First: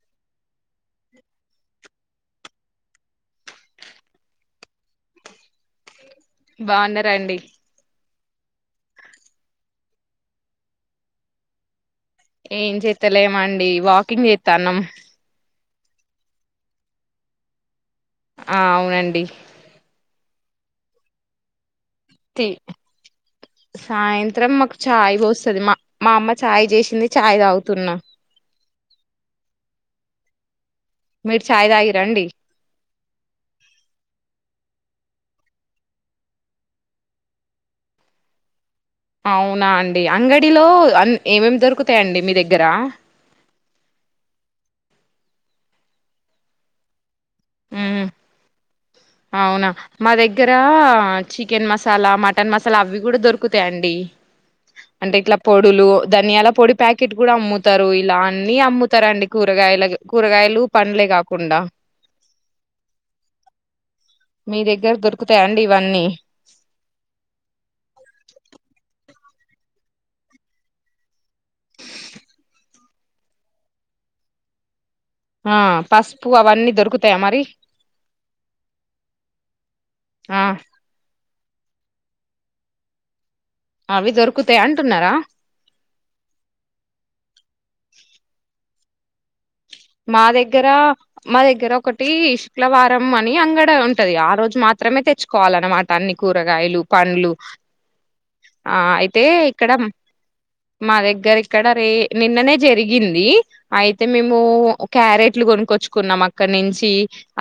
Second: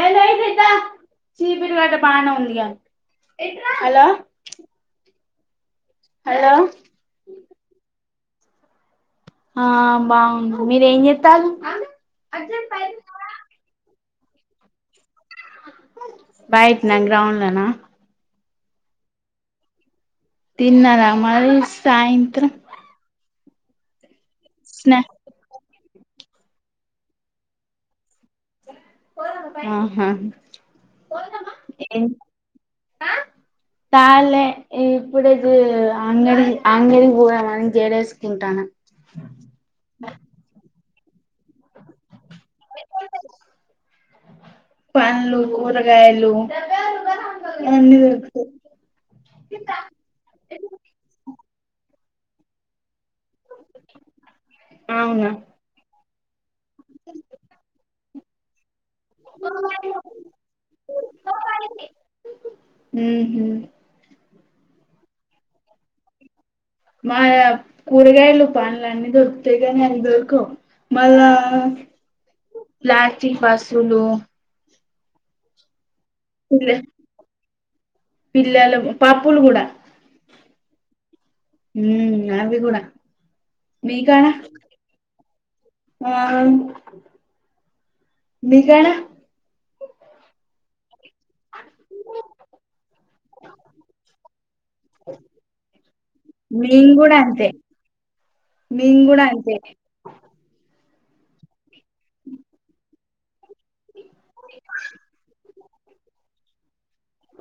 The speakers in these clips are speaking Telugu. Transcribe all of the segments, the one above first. ఏ కాయితే శిపిరి వా బాన ఉందియా హలో హలో బాగున్నారాండి ఆ బాగుంది మీరేం చెత్తాలు ఏం చేతలేమండి వాక్ కింగ్ చేతానం బయిట్నా గ్రౌండ్లోనా ఆ అవునండి తిన్నార మరిస్ సాయంత్రం సైన్స్ మాత్రం మాకు స్నా చాయి పోస్తది మా మా అమ్మ చాయ్ చేసింది చాయ్ తాగుతున్నా ఆహా మీరు చాయ్ తాగిర్రా అండి చాల్లే ఏ ఇప్పుడ ఇది ఆంగడి ఆంగడి పోదమని జేడేసుకుంటాన్న అవునా అండి అంగడిలో ఏమేం దొరుకుతాయంండి మీ దగ్గర పన్లు కూరగాయలు అన్నీ మ్మ్ దొరుకుతాయ్ అవునా మా దగ్గర ఆ చికెన్ మస మసాలా మటన్ మసాలా అవి కూడా దొరుకుతాయండి అంటే అవునా ఇట్ల పొడులు ధనియాల పొడి ప్యాకెట్ కూడా అమ్ముతారు ఇలా అన్ని అమ్ము వస్తారండి కూరగాయల్ కూరగాయలు పండ్లే కాకుండా ఉహు మీ దగ్గర దొరుకుతాయండి ఇవన్నీ మా కూరగాయలు పనులు అన్ని దొరుకుతాయి కాగాని అయి దొరకవుమళ్ళా ప్లాస్టిక్ వస్తువులు ఆ పసుపు అవన్నీ దొరుకుతాయా మరి పిల్లలు పప్పులు ఆ హ్మ్ అది కూడా అవి మీకానా దొరుకుతాయి అంటున్నారా ఆ మీకానా మా దగ్గర మా దగ్గర ఒకటి శుక్లవారం అని అంగడ ఉంటది ఆ రోజు మాత్రమే తెచ్చుకోవాలన్నమాట అన్ని కూరగాయలు మేం కూడా పండ్లు అంతే ఆ మేం అయితే కూడా అంతే ఇక్కడ మా దగ్గర ఇక్కడ రే నిన్ననే జరిగింది అయితే మేము క్యారెట్లు కొనుక్కొచ్చ తెచ్చుకున్నాం అక్కడి నుంచి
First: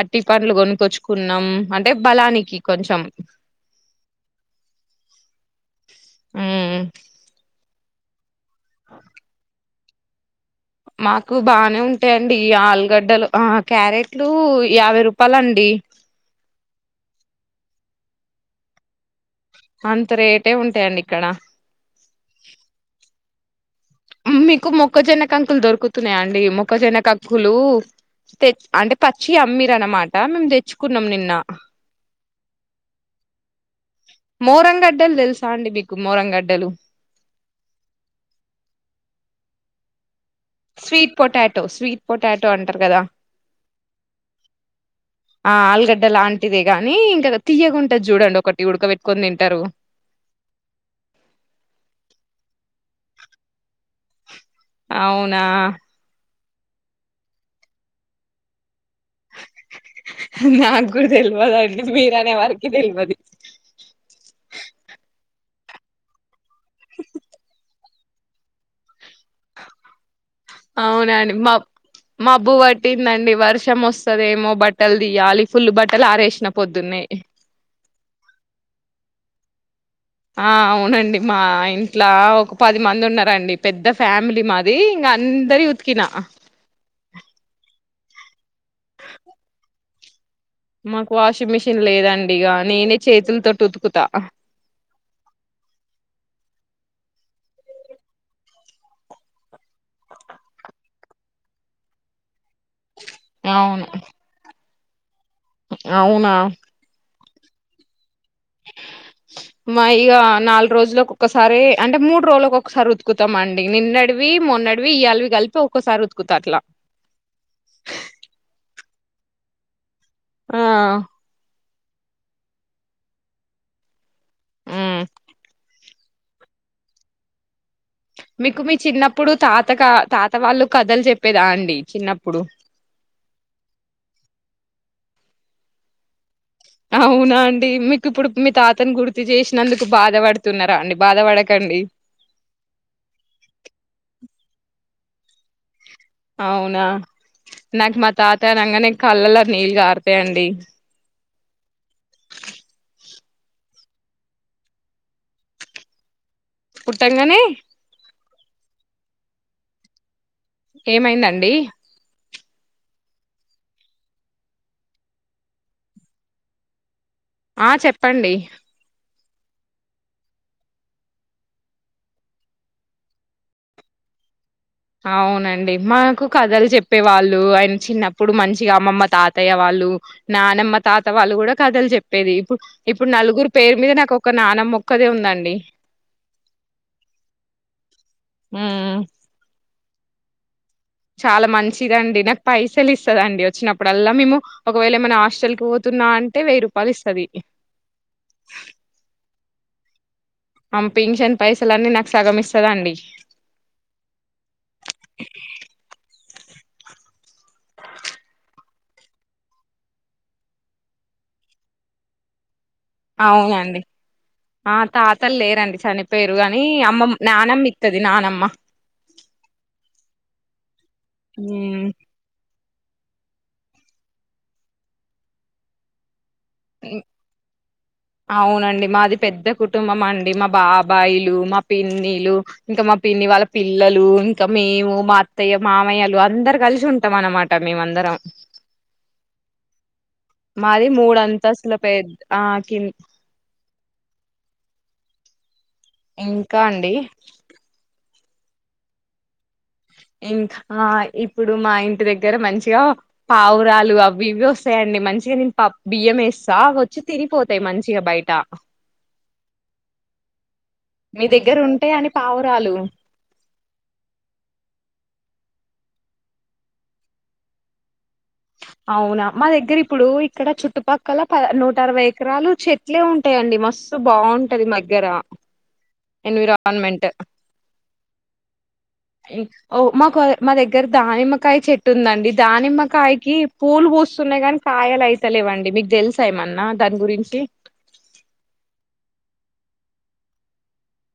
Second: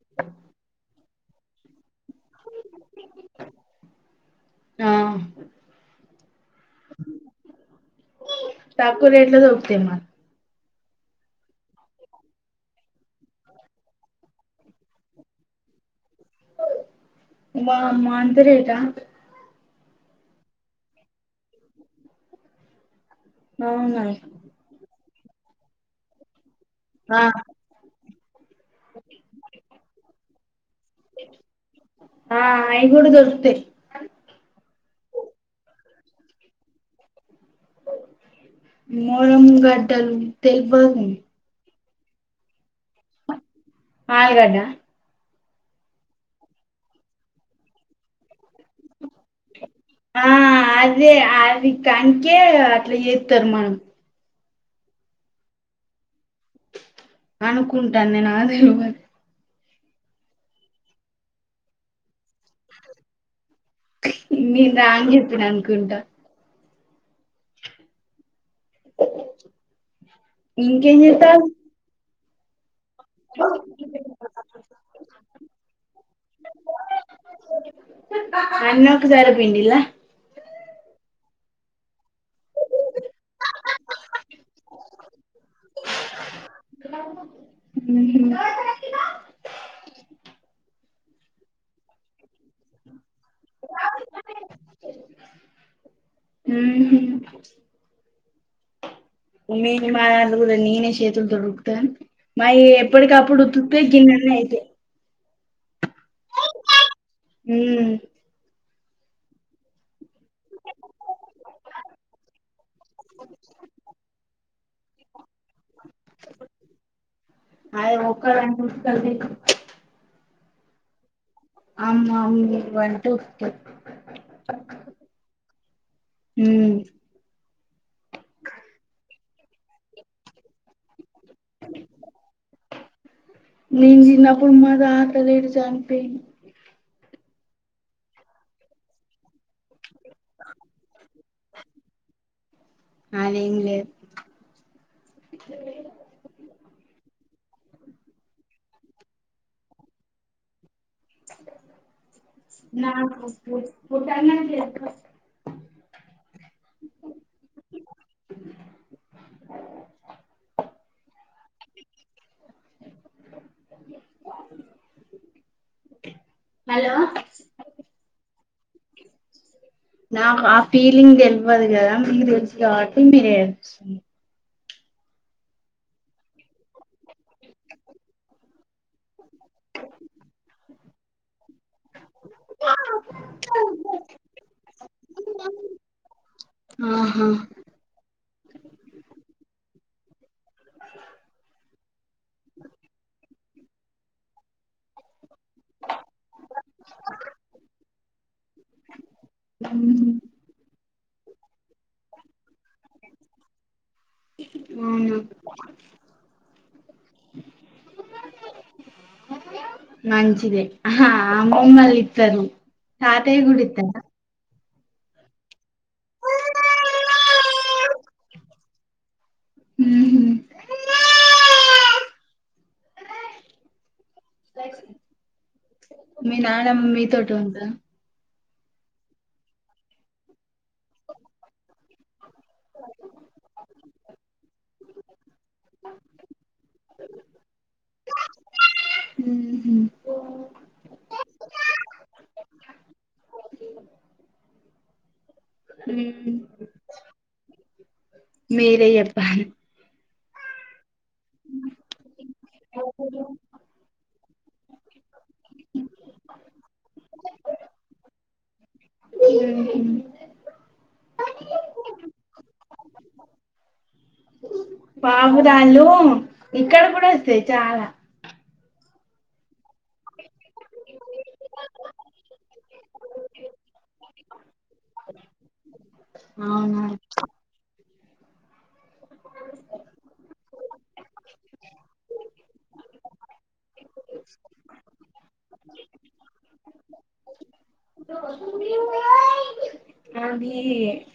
అట్టి పనులు కొనుక్కో చ్చు కున్నాం అంటే బలానికి కొంచెం ఆ ఆ ఠాకూలు ఎట్ల ద ఒకే మ్మ మాకు బానే ఉంటయండి ఆలుగడ్డలు క్యారెట్లు యాభై రూపాయలు అండి వామ్మో అంత రేటా అంత రేటే ఉంటాయండి ఇక్కడ అవును మీకు మొక్కజొన్న కంకులు దొరుకుతున్నాయాండి మొక్కజొన్న ఆ కంకులు తె అంటే పచ్చియి అమ్మిర్ అనమాట మేము దెచ్చుకున్నం నిన్న అ మోరంగడ్డలు దెల్ సాండి మికు మోరం గడ్డలు మోరమ్ గటల్ స్వీట్ పొటాటో స్వీట్ పొటాటో అం ఆలుగడ్డా ఆ ఆలుగడ్డ లాంటిదే కాని ఇంకా త తీయగుంటది చూడండి ఒకటి ఉడకబెట్టుకొని తింటారు ఆ అది అది కనిక అట్ల ఏ తినమను అవునా అనుకుంటాను నేను నా దేవోగని నాకు గూడ దెల్వదండి మీర్ అనే వరికి దెల్వది నెన్ రాంగ్ జెప్పినన్కుంట ఇంకేం జెత్తాల్ మాబ్బువట్ పట్టిందండి వర్షం వస్తుదేమో బట్టలు తియ్యాలి ఫుల్ బట్టలు ఆరేశ్న పొద్దున్నె అన్నొకు తర పిడిలా ఆ అవునండి మా ఇ ఇట్లా ఒక పది మంది ఉన్నరండి పెద్ద ఫ్యామిలీ మాది ఇంకా అందరి ఉతికినా ఉహు మాకు వాషింగ్ మిషిన్ లేదండి డిగా నేనే చేతులతోటి ఉతుకుతా మి మా కూడా నేనే శేతుల్తోటి ఉతుకుత గని మయి ఎప్పటికప్పుడు ఉతుకుతె అవును గిన్నున్న అయితె అవునా మ్ మా ఇగా నాలుగు రోజులు ఒకక్కసారి అంటే మూడు రోజులు ఒకసారి ఉతుకుతం అండి నిన్నడివి మొన్నడివి ఇయ్యళవి కలిపి ఒక్కసారి ఉతుకుతా అట్లా అది [inaudible] ఆ అమమ్ వంటంట మ్ మ్ మీకు మీ చిన్నప్పుడు తాతగా తాత వాళ్ళు కథలు చె చెప్పేదా అండి చిన్నప్పుడు నేను చిన్నప్పుడు మా తాత లేరు చంపోయిండు అవునా అండి మీకు ఇప్పుడు మీ తాతను గుర్తు చేసినందుకు బాధ పడుతున్నారా అండి బాధ పడకండి ఇ అవునా నాకు మా తాత అనగానే కళ్ళలో నీళ్ళు కారుతయండి [unintelligible] పుట్టంగానే ఏమైందండి హలో ఆ చెప్పండి నాకు ఆ ఫీలింగ్ దెల్వదు గదా మీకు తెలిసు కాబట్టి మీరేపిస్తుంది అవునండి మాకు కథలు చెప్పేవాళ్ళు ఆయన చిన్నప్పుడు మంచిగా అమ్మమ్మ తాతయ్య వాళ్ళు నానమ్మ తాత వాళ్ళు కూడా కథలు చెప్పేది ఇప్పు ఇప్పుడు నలుగురు పేరు మీద నాకు ఒక నానమ్ మొక్కదే ఉందండి ఆహా మ్ చాలా మంచిదండి నాకు పైసలు ఇస్తదండి వచ్చినప్పుడల్లా మేము ఒకవేళ ఏమైనా హాస్టల్ కి వోతున్నా అంటే వెయ్యి రూపాల్ ఇస్తది మ్హ్ ఆ పెన్షన్ పైస లన్నీ నాకు సగమిస్తదండి మంచిది ఆహా అమామ్మలిద్దరూ తాతయ కూడా అవునండి ఇతర ఆ తాతలు లేరండి చనిపోయరు కాని అమ్మ నానమ్మ ఇత్తది నానమ్మ ఉహు. ఈ మీ నాన్నమ్మ మీతోటి వుంటదా అవునండి మాది పెద్ద కుటుంబం అండి మా బాబాయిలు మా పిన్నిలు ఇంకా మా పిన్ని వాళ్ళ పి పిల్లలు ఇంకా మేము మా అత్తయ్య మామయ్యలు అందరు కలిసి ఉంటాం అన్నమాట మేమ అందరం ఉ మాది మూడు అంత తస్ల ప ఆ కి ఉమ్. ఇంకా అండి మీరే చెప్పాలి ఇంకా ఇప్పుడు మా ఇంటి దగ్గర మంచిగా పావురాలు వస్తాయండి మంచిగా నేను బియ్యం వేస్తా వచ్చి తినిపోతాయి మంచిగా బయట ఉహు. మీ దగ్గర ఉంటే అని పావురాలు పావురాలు ఇక్కడ కూడా వస్తాయి చాలా అవునా మా దగ్గర ఇప్పుడు ఇక్కడ చుట్టుపక్కల ప నూట అరవై ఎకరాలు చెట్లే ఉంటాయండి మస్తు బాగుంటది మాదగ్గర అవునా ఎన్విరాన్మెంట్ ఓ మాకు మా దగ్గర దానిమ్మకాయ చెట్టు ఉందండి దానిమ్మకాయకి పూలు పూస్తున్నాయి కానీ కాయలు అయి లేవండి మీకు తెలుసా ఏమన్నా దాని గురించి అది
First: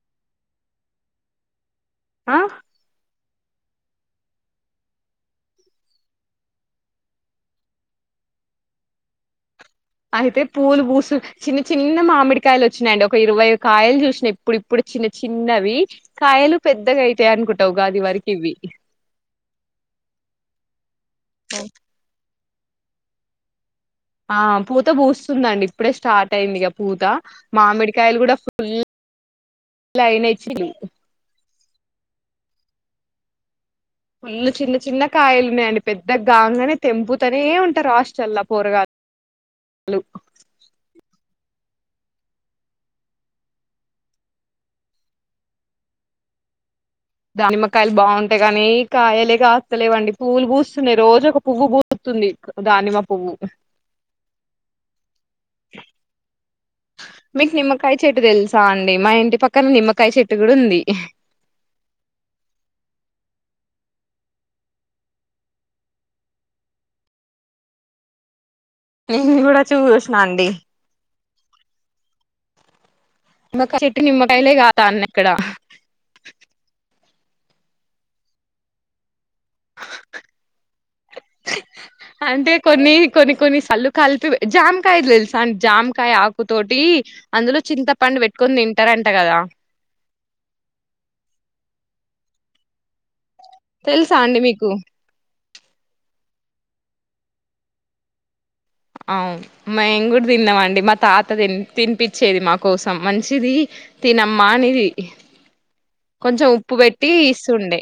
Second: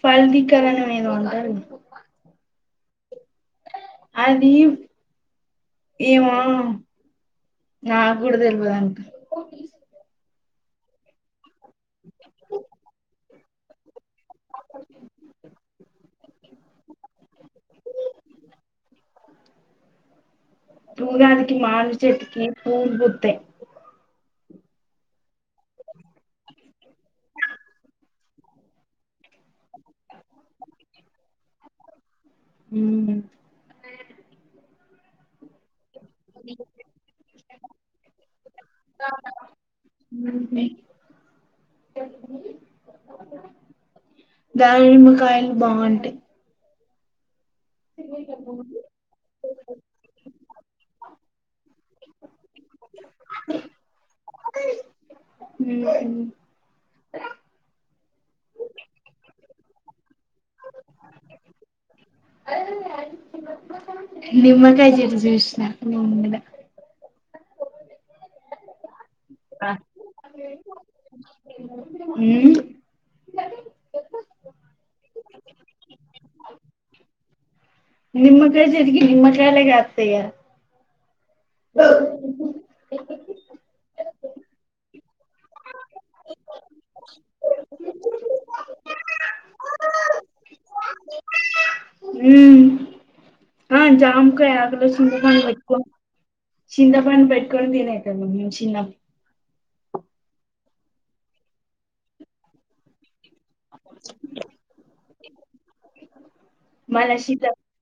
ఫల్ దకర ఉద అంద ఆ అది ఏమో నా కూడా తెలియదాక అయితే పూలు పూసులు చిన్న చిన్న మామిడికాయలు వచ్చినాయండి ఒక ఇరవై కాయలు చూసు ఇప్పుడు ఇప్పుడు చిన్న చిన్నవి కాయలు పెద్దగా అయితాయి అనుకుంటా ఉగాది వరకి ఇవి ఉగాదికి మామిడి చెట్టుకి పూలు పుట్టై ఆ పూత పూస్తుందండి ఇప్పుడే స్టార్ట్ అయింది ఇక పూత మామిడికాయలు కూడా ఫుల్ అయినచ్చ ఉ ఫుల్లు చిన్న చిన్న కాయలున్నాయండి పెద్ద గాంగనే తెంపు తనే ఉంటారు ఆస్టల్లా పోరగాలు ఉమ్. దానిమ్మకాయలు బాగుంటయ్ దానిమ్మకాయలు బాగుంటాయి కానీ కాయలే కాస్తలేవండి పూవలు పూస్తున్నాయి రోజ్ ఒక్ పువ్వు పూస్తూతుంది దానిమ్మ పువ్వు ఉమ్ మీకు నిమ్మకాయ చెట్టు తెలుసా అండి మా ఇంటి పక్కన నిమ్మకాయ చెట్టు కూడా ఉంది నిమ్మకై చెట్టు జూసిన నేన్ కూడ నేను కూడా ఆ చూసిన అండి ఉమ్ చెట్టు నిమ్మ కైలే కాదా అన్న ఇక్కడ నిమ్మకై చెట్టు కి నిమ్మకయ్లె కాస్తాయ అంటే కొన్ని కొన్ని కొన్ని సల్లు కలిపి జామకాయ తెలుసా అం జామకాయ ఆకుతోటి అందులో చింతపండు పెట్టుకొని తింటారంట కదా ఉమ్ ఆ తెలుసా జామ్ అండి కయ మీకు ఆకులు సింతపండు పెట్కు న్ సింతపండ్ వెట్టుకొన్ తినేతది అవును మేం కూడా తిన్నాం అండి మా తాత తినిపించేది మా కోసం మంచి మంచిది తినమ్మా అనేది కొంచెం ఉప్పు మళ్ళ పెట్టి చింత ఇస్తుండే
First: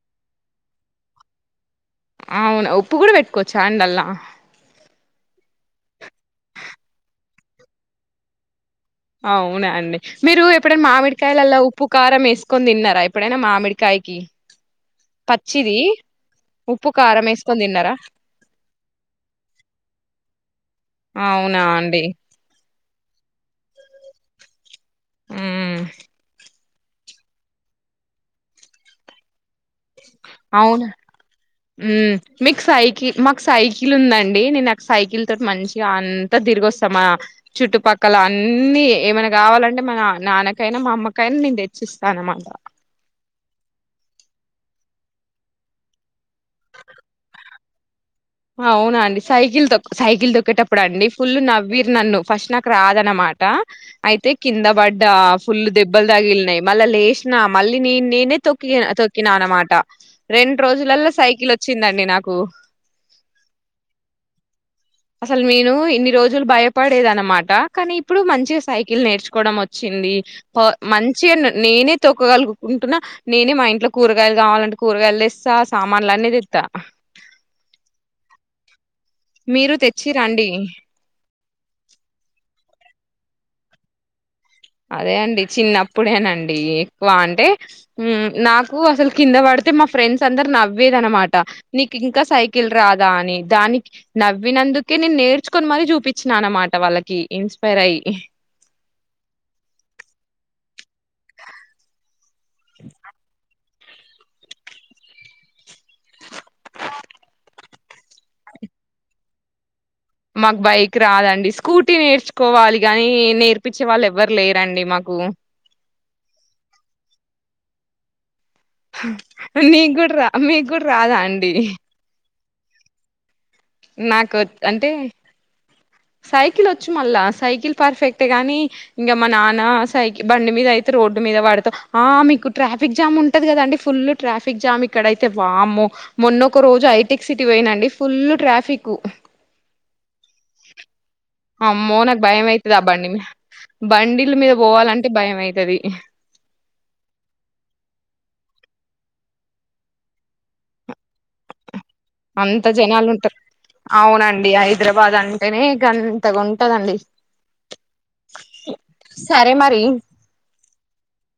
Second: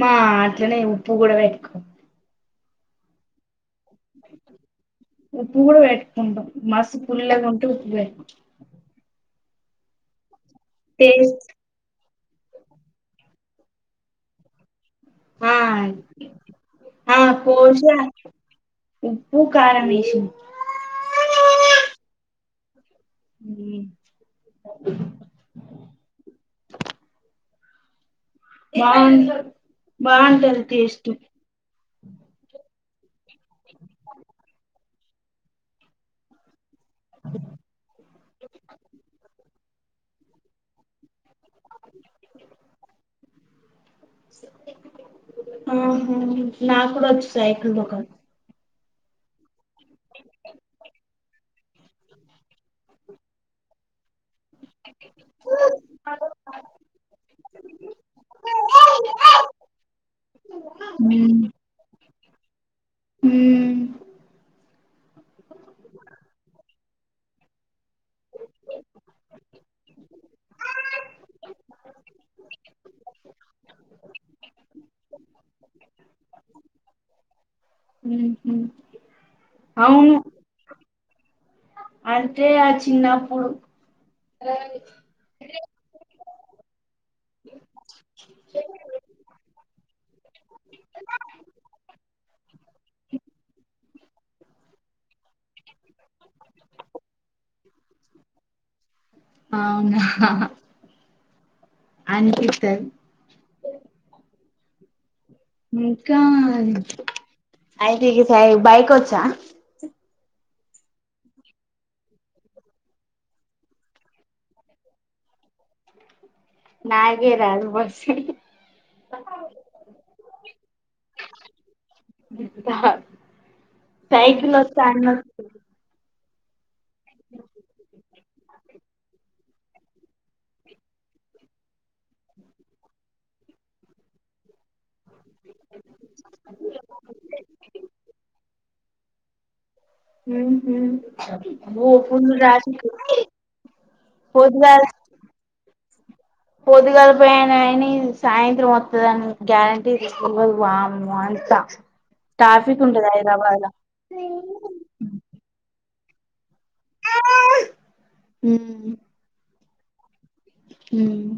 మా అట్లనే ఉప్పు కూడా ఎక్కువ అవును ఉప్పు కూడా పెట్టుకోవచ్చు అండలు ఉప్పు గూడా వెటుకుంటాం మస్ పుల్గా టూ బెట్ అవునా అండి మీరు ఏప్ ఇప్పుడే మామిడికాయలు టేస్ట్ అలా ఉప్పు కారం వేసుకొని తిన్నార ఎప్పుడైనా మామి అమెరికాయకి ఆ పచ్చిది ఉప్పు ఆ కారం వేసుకొని కోసి తిన్నారా ఉప్పు కారం వేసి అవునా అండి ఉమ్ మ్మ్ [unintelligible] బాటది టేస్ట్ ఉ మిక్స్ ఆయికి మాకు సైకిల్ ఉందండి నేను సైకిల్ తోట్ మంచిగా అంతా తిరిగో స్ ఆ చుట్టుపక్కల అన్నిీ ఏమైనా కావాలంటే మా నా నాన్నకైనా, మా అమ్మకైనా నేను తెచ్చిస్తానమాట. మ్ హు నా కూడ వచ్చు సైకిల్ తొక్క అవున అండి సైకిల్ తొక్ సైకిల్ తొక్కేటప్పుడు అండి ఫుల్ నవ్విర్ నన్ను ఫస్ట్ నాకు రాద అన్నమాట. అయితే కింద పడ్డా ఫుల్ దెబ్బలు తగిలినయి మళ్ళీ లేశినా మళ్ళీ నే నేనే తొక్కి తొక్కినా అనమాట రెండు రోజులల్లో సైకిల్ వచ్చిందండి నాక్ కు హ్మ్ అసలు నేను ఇన్ని రోజులు భయపడేది అనమాట. కానీ ఇప్పుడు మంచిగా సైకిల్ నేర్చుకోవడం వచ్చింది. ప మంచిగా నేనే తొక్కగలుగుకుంటున్నా నేనే మా ఇంట్లో కూరగాయలు కావాలంటే కూరగాయలు తెస్తా సామాన్లు అనేది తెత్త. హ్మ్ హు మీరు తెచ్చిర అండి అంటే ఆ చిన్నప్పుడు అదే అండి చిన్నప్పుడేనండి ఎక్కువ అంటే మ్మ్ నాకు అసలు కింద పడితే మా ఫ్రెండ్స్ అందరు నవ్వేదన అనమాట నీకు ఇంకా సైకి కిల్ రాదా అని దాని నవ్వినందుకే నేను నేర్చుకొని మరీ చూపించిన అన్నమాట వాళ్ళకి ఇన్స్పైర్ అయి. అవునా. అంద్ [unintelligible] ఇంకా అయితే ఈ సయి బైక్ వచ్చా? మాకు బైక్ రాదండి స్కూటీ నేర్చుకోవాలి గానీ నేర్పించే వాళ్ళు ఎవ్వరు లేరండి మాకు! నాగే రాదు బస్సు నీ కూడ రా మీ కూడా రాదా అండి? నాకు సైకిలొస్తే అంటే అన్ని వస్తయి సైకిల్ వచ్చు మళ్ళా సైకిల్ పర్ఫెక్టే గాని ఇంగ మా నాన్న సైకి బండి మీద అయితే రోడ్డు మీద వాడతవ్, ఆ మీకు ట్రాఫిక్ జామ్ ఉంటది కదండి ఫుల్ ట్రాఫిక్ జామ్ ఇక్కడైతే వామ్మో మొన్న ఒక రోజు ఐటెక్ సిటీ పోయినండి ఫుల్ల్ ట్రాఫికు హ్మ్ హు అమ్మో నాకు భయం అయితుది ఆ బండి మీద బండిల మీద పోవాలంటే భయం అవుతది పొదుగలి పోయానయని సాయంత్రం వస్తుందని గ్యారంటీ ఇవదు బామ్ అంత అంత ట్రాఫిక్ ఉంటది జనాలు ఉంటారు హైదరాబాద్ ల అవునండి హైదరాబాద్ అంటేనే ఇక తగుం ట్టదండి సరే మర్ రీ హ్మ్